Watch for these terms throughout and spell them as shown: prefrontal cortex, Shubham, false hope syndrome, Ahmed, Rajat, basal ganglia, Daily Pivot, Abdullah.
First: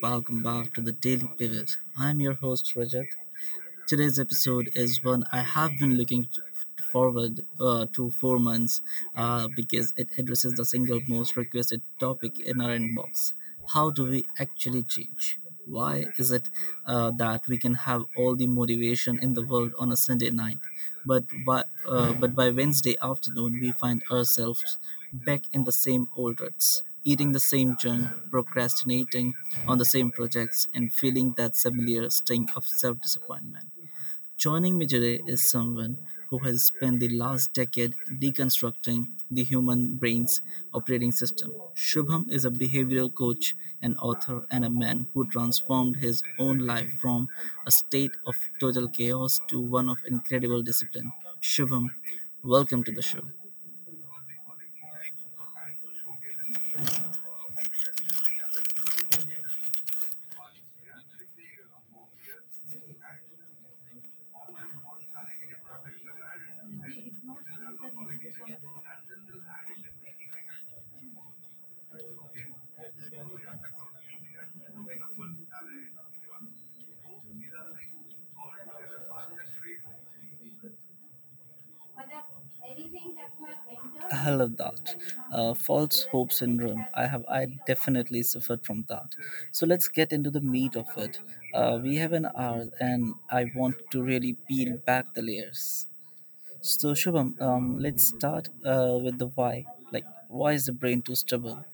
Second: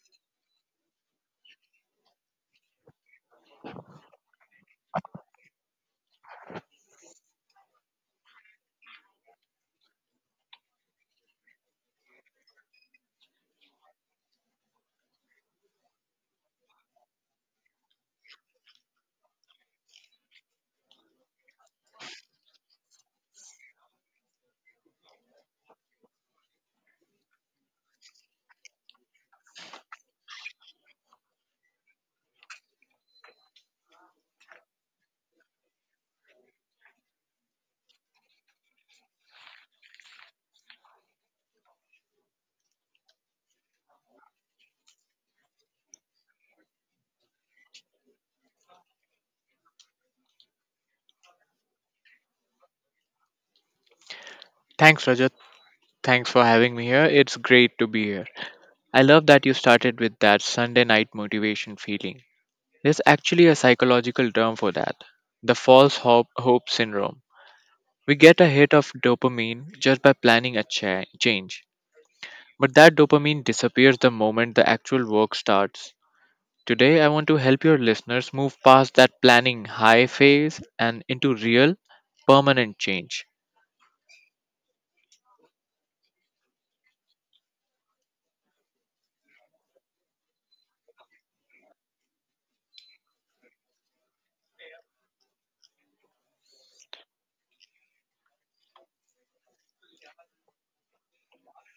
welcome back to the Daily Pivot. I'm your host Rajat. Today's episode is one I have been forward to for months, because it addresses the single most requested topic in our inbox. How do we actually change? Why is it, that we can have all the motivation in the world on a Sunday night, but by Wednesday afternoon we find ourselves back in the same old ruts, eating the same junk, procrastinating on the same projects, and feeling that familiar sting of self disappointment? Joining me today is someone who has spent the last decade deconstructing the human brain's operating system. Shubham is a behavioral coach, an author, and a man who transformed his own life from a state of total chaos to one of incredible discipline. Shubham, welcome to the show. Thanks, Rajat. Thanks for having me here. It's great to be here. I love that you started with that Sunday night motivation feeling. There's actually a psychological term for that the false hope, hope syndrome. We get a hit of dopamine just by planning a change, but that dopamine disappears the moment the actual work starts. Today, I want to help your listeners move past that planning high phase and into real, permanent change. I love that. False hope syndrome. I definitely suffered from that. So let's get into the meat of it. We have an hour, and I want to really peel back the layers. So Shubham, let's start with the why. Like, why is the brain too stubborn?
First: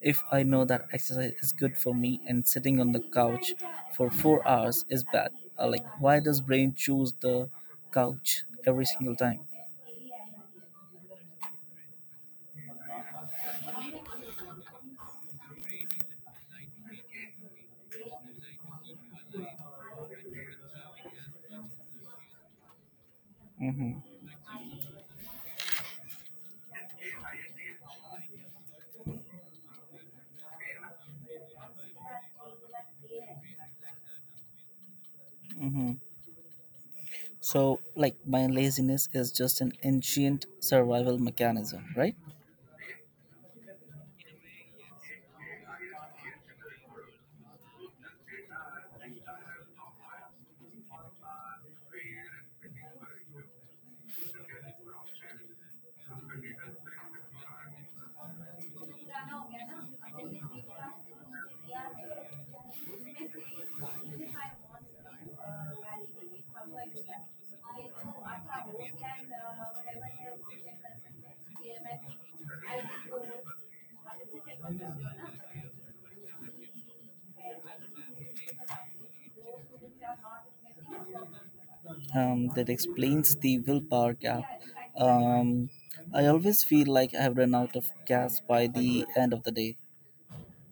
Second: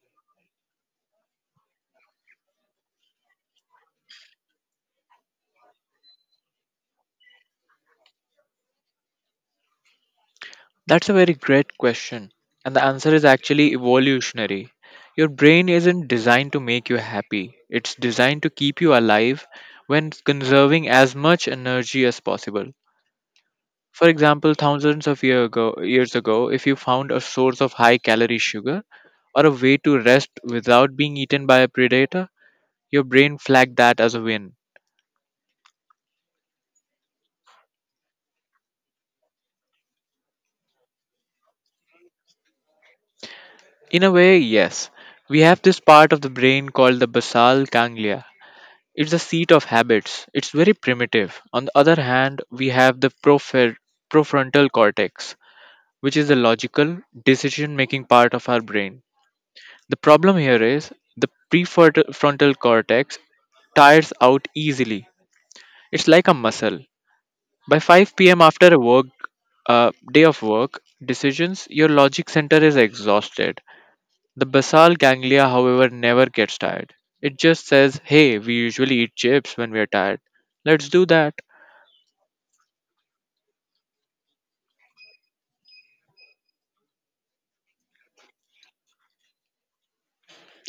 If I know that exercise is good for me and sitting on the couch for four hours is bad, like, why does brain choose the couch every single time? That's a very great question. And the answer is actually evolutionary. Your brain isn't designed to make you happy, it's designed to keep you alive when conserving as much energy as possible. For example, thousands of year ago, years ago, if you found a source of high calorie sugar or a way to rest without being eaten by a predator, your brain flagged that as a win. Mm-hmm. So, like, my laziness is just an ancient survival mechanism, right? In a way, yes. We have this part of the brain called the basal ganglia. It's the seat of habits. It's very primitive. On the other hand, we have the profrontal cortex, which is the logical, decision making part of our brain. The problem here is the prefrontal cortex tires out easily. It's like a muscle. By 5 p.m. after a work day of work decisions, your logic center is exhausted. The basal ganglia, however, never gets tired. It just says, "Hey, we usually eat chips when we are tired. Let's do that." That explains the willpower gap. Um, I always feel like I have run out of gas by the end of the day.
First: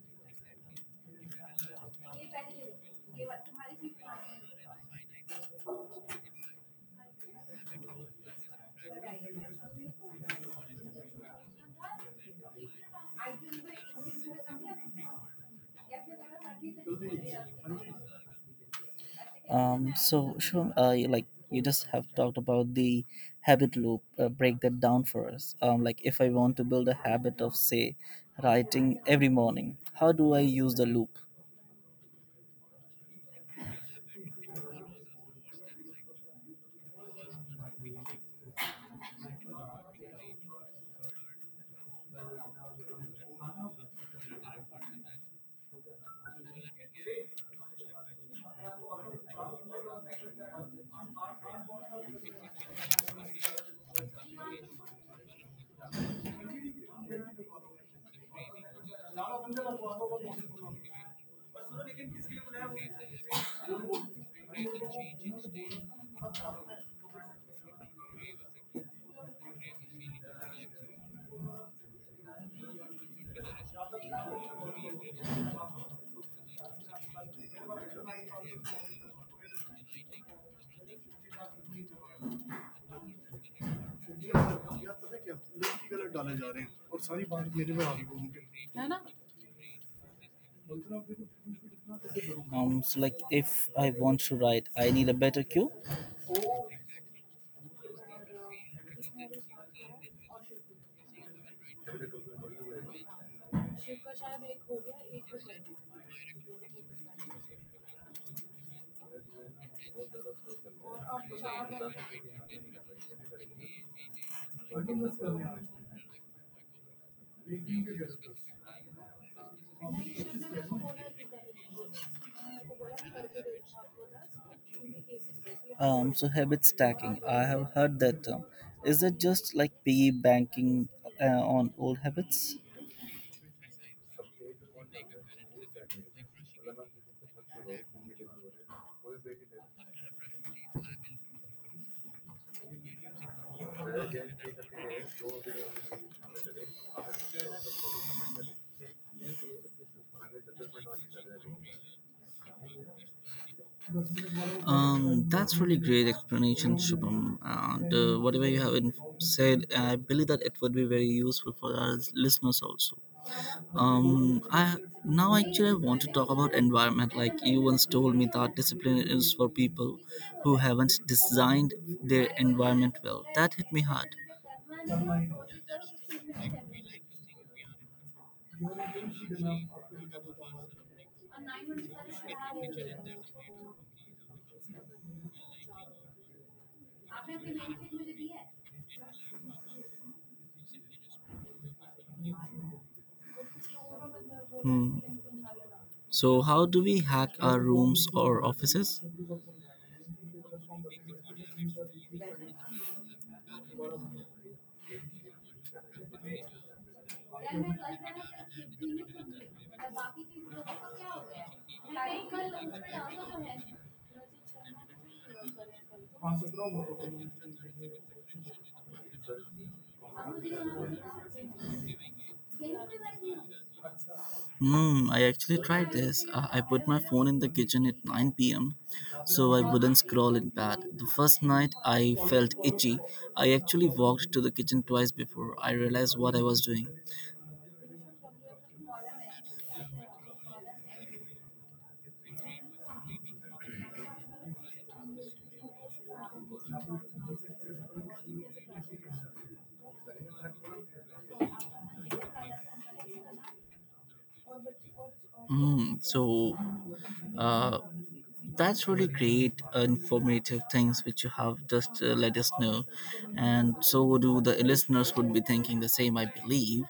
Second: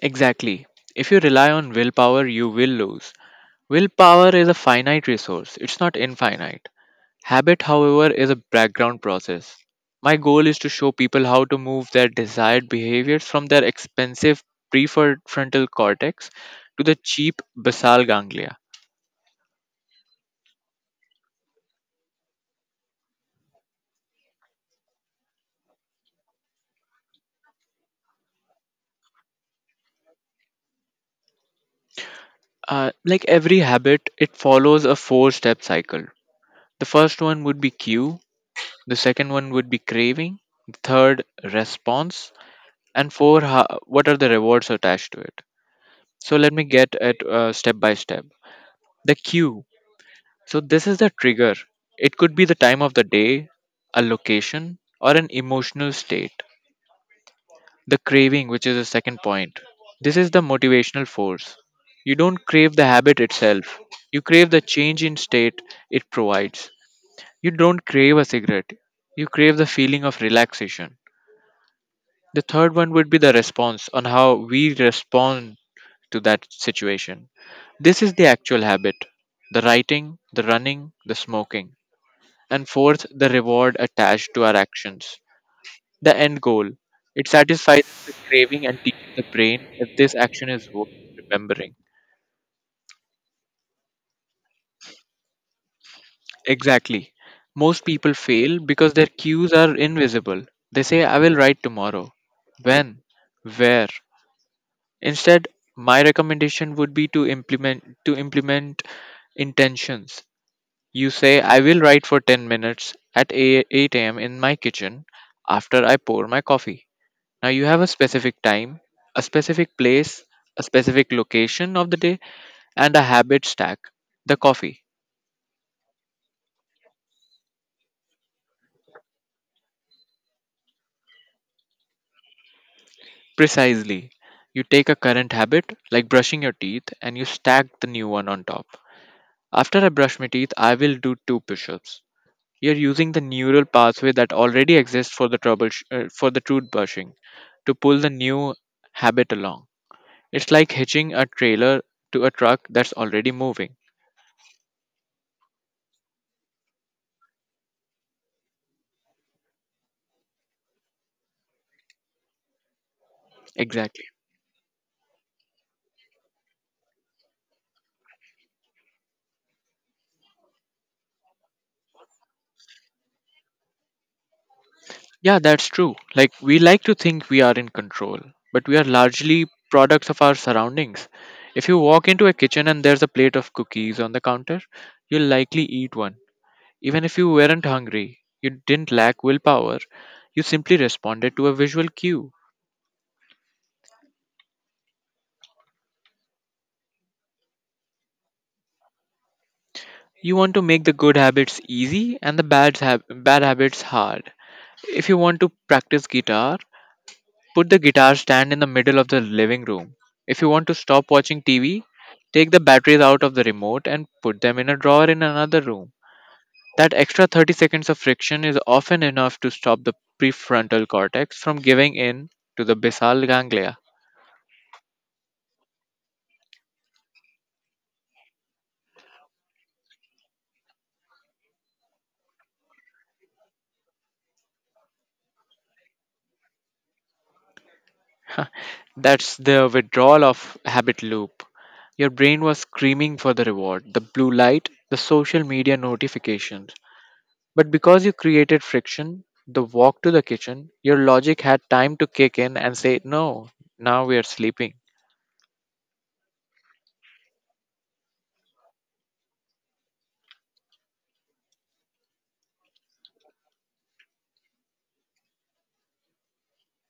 Exactly. If you rely on willpower, you will lose. Willpower is a finite resource, it's not infinite. Habit, however, is a background process. My goal is to show people how to move their desired behaviors from their expensive prefrontal cortex to the cheap basal ganglia. So, Shivam, like, you just have talked about the habit loop. Break that down for us. Like, if I want to build a habit of, say, writing every morning, how do I use the loop? Like every habit, it follows a four step cycle. The first one would be cue, the second one would be craving, the third, response, and four, what are the rewards attached to it? So let me get at step by step. The cue. So this is the trigger. It could be the time of the day, a location, or an emotional state. The craving, which is the second point. This is the motivational force. You don't crave the habit itself. You crave the change in state it provides. You don't crave a cigarette. You crave the feeling of relaxation. The third one would be the response on how we respond to that situation. This is the actual habit the writing, the running, the smoking. And fourth, the reward attached to our actions. The end goal. It satisfies the craving and teaches the brain that this action is worth remembering. So, like, if I want to write, I need a better cue. Exactly. Most people fail because their cues are invisible. They say, I will write tomorrow. When? Where? Instead, my recommendation would be to implement intentions. You say, I will write for 10 minutes at 8 a.m. in my kitchen after I pour my coffee. Now you have a specific time, a specific place, a specific location of the day, and a habit stack the coffee. So habit stacking. I have heard that term. Is it just like piggy banking uh, on old habits? Precisely. You take a current habit, like brushing your teeth, and you stack the new one on top. After I brush my teeth, I will do two push ups. You're using the neural pathway that already exists for the trouble for the truth brushing to pull the new habit along. It's like hitching a trailer to a truck that's already moving. That's really great explanation, Shubham. And whatever you have said, I believe that it would be very useful for our listeners also. Exactly. I Now actually I want to talk about environment. Like you once told me that discipline is for people who haven't designed their environment well. That hit me hard. Yeah, that's true. Like, we like to think we are in control, but we are largely products of our surroundings. If you walk into a kitchen and there's a plate of cookies on the counter, you'll likely eat one. Even if you weren't hungry, you didn't lack willpower, you simply responded to a visual cue. So how do we hack our rooms or offices? You want to make the good habits easy and the bad, bad habits hard. If you want to practice guitar, put the guitar stand in the middle of the living room. If you want to stop watching TV, take the batteries out of the remote and put them in a drawer in another room. That extra 30 seconds of friction is often enough to stop the prefrontal cortex from giving in to the basal ganglia. Hmm, I actually tried this. I put my phone in the kitchen at 9 p.m. so I wouldn't scroll in bed. The first night I felt itchy. I actually walked to the kitchen twice before I realized what I was doing. That's the withdrawal of habit loop. Your brain was screaming for the reward, the blue light, the social media notifications. But because you created friction, the walk to the kitchen, your logic had time to kick in and say, no, now we are sleeping. Mm, so uh, that's really great, informative things which you have just let us know, and so do the listeners would be thinking the same, I believe.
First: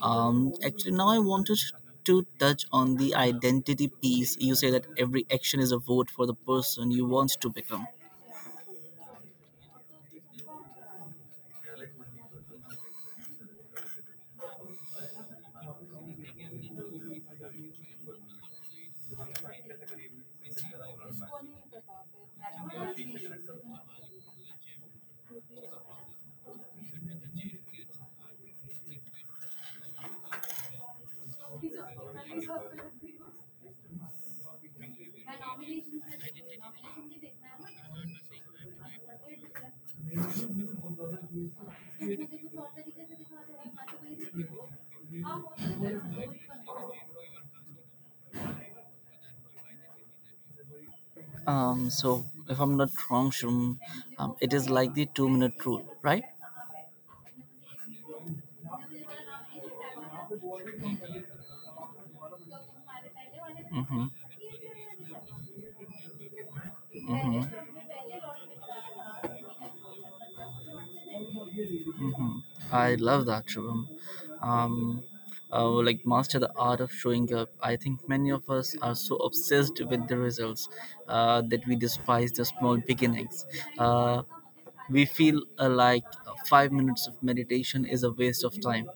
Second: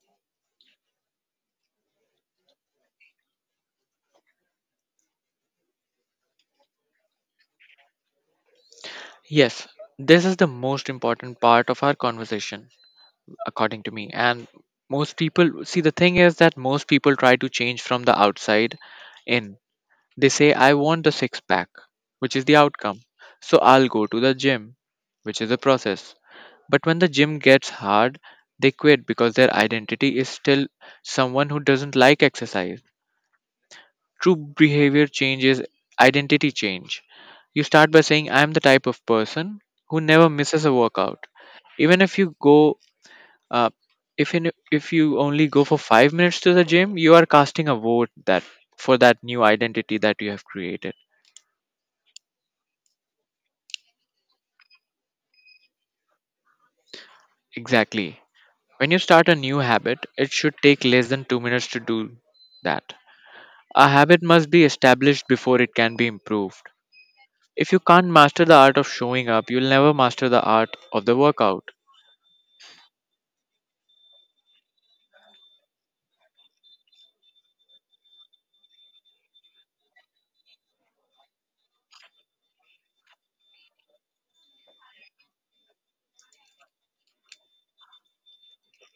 Actually, now I wanted to touch on the identity piece. You say that every action is a vote for the person you want to become. Yes, this is the most important part of our conversation, according to me. And most people see the thing is that most people try to change from the outside in. They say, I want a six pack, which is the outcome. So I'll go to the gym, which is the process. But when the gym gets hard, they quit because their identity is still someone who doesn't like exercise. True behavior change is identity change. You start by saying, I am the type of person who never misses a workout. Even if you go, uh, if you only go for 5 minutes to the gym, you are casting a vote that for that new identity that you have created. So if I'm not wrong, Shum, it is like the two-minute rule, right? Exactly. When you start a new habit, it should take less than 2 minutes to do that. A Mm-hmm. habit must be established before it can be improved. Mhm. If you can't master the art of showing up, you'll never master the art of the workout. Mhm. I love that, Shubham. Um, like master the art of showing up. I think many of us are so obsessed with the results, that we despise the small beginnings. Uh, we feel like five minutes of meditation is a waste of time.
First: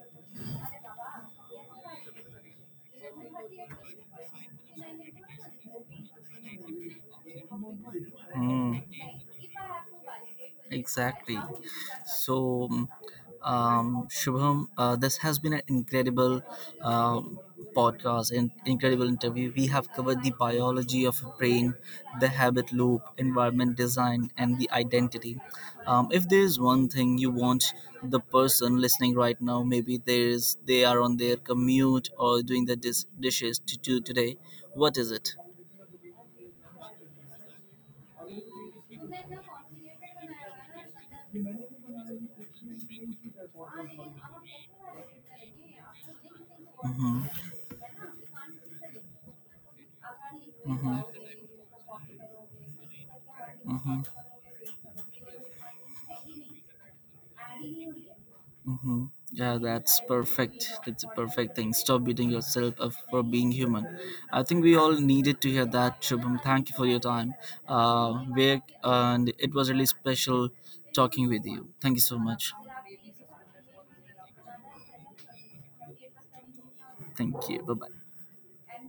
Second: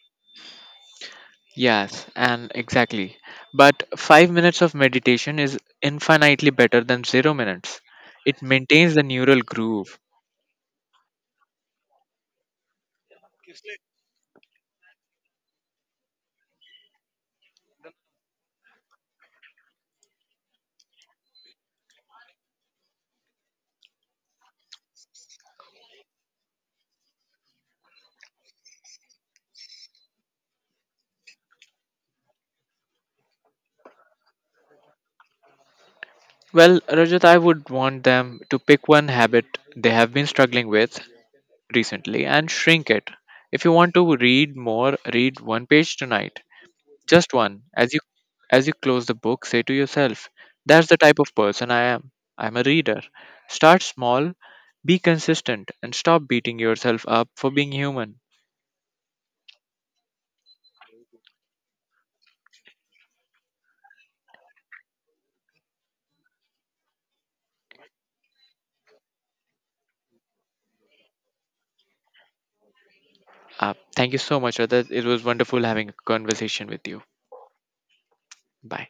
Yes, and exactly. But 5 minutes of meditation is infinitely better than 0 minutes. It Mm. maintains the neural groove. Exactly. So, Shubham, this has been an incredible um podcast and incredible interview. We have covered the biology of a brain, the habit loop, environment design, and the identity. If there is one thing you want the person listening right now, maybe there is they are on their commute or doing the dishes to do today, what is it? Well, Rajat, I would want them to pick one habit they have been struggling with recently and shrink it. If you want to read more, read one page tonight. Just one. As you close the book, say to yourself, that's Mm-hmm, the mm-hmm. type of person I am. I'm a reader. Start Mm-hmm. small, be consistent and stop beating yourself up for being human. Mm-hmm. Yeah, that's perfect. That's a perfect thing. Stop beating yourself up for being human. I think we all needed to hear that, Shubham. Thank you for your time. Uh, and it was really special talking with you. Thank you so much. Thank you so much, Radha. It was wonderful having a conversation with you. Thank you. Bye bye. Bye.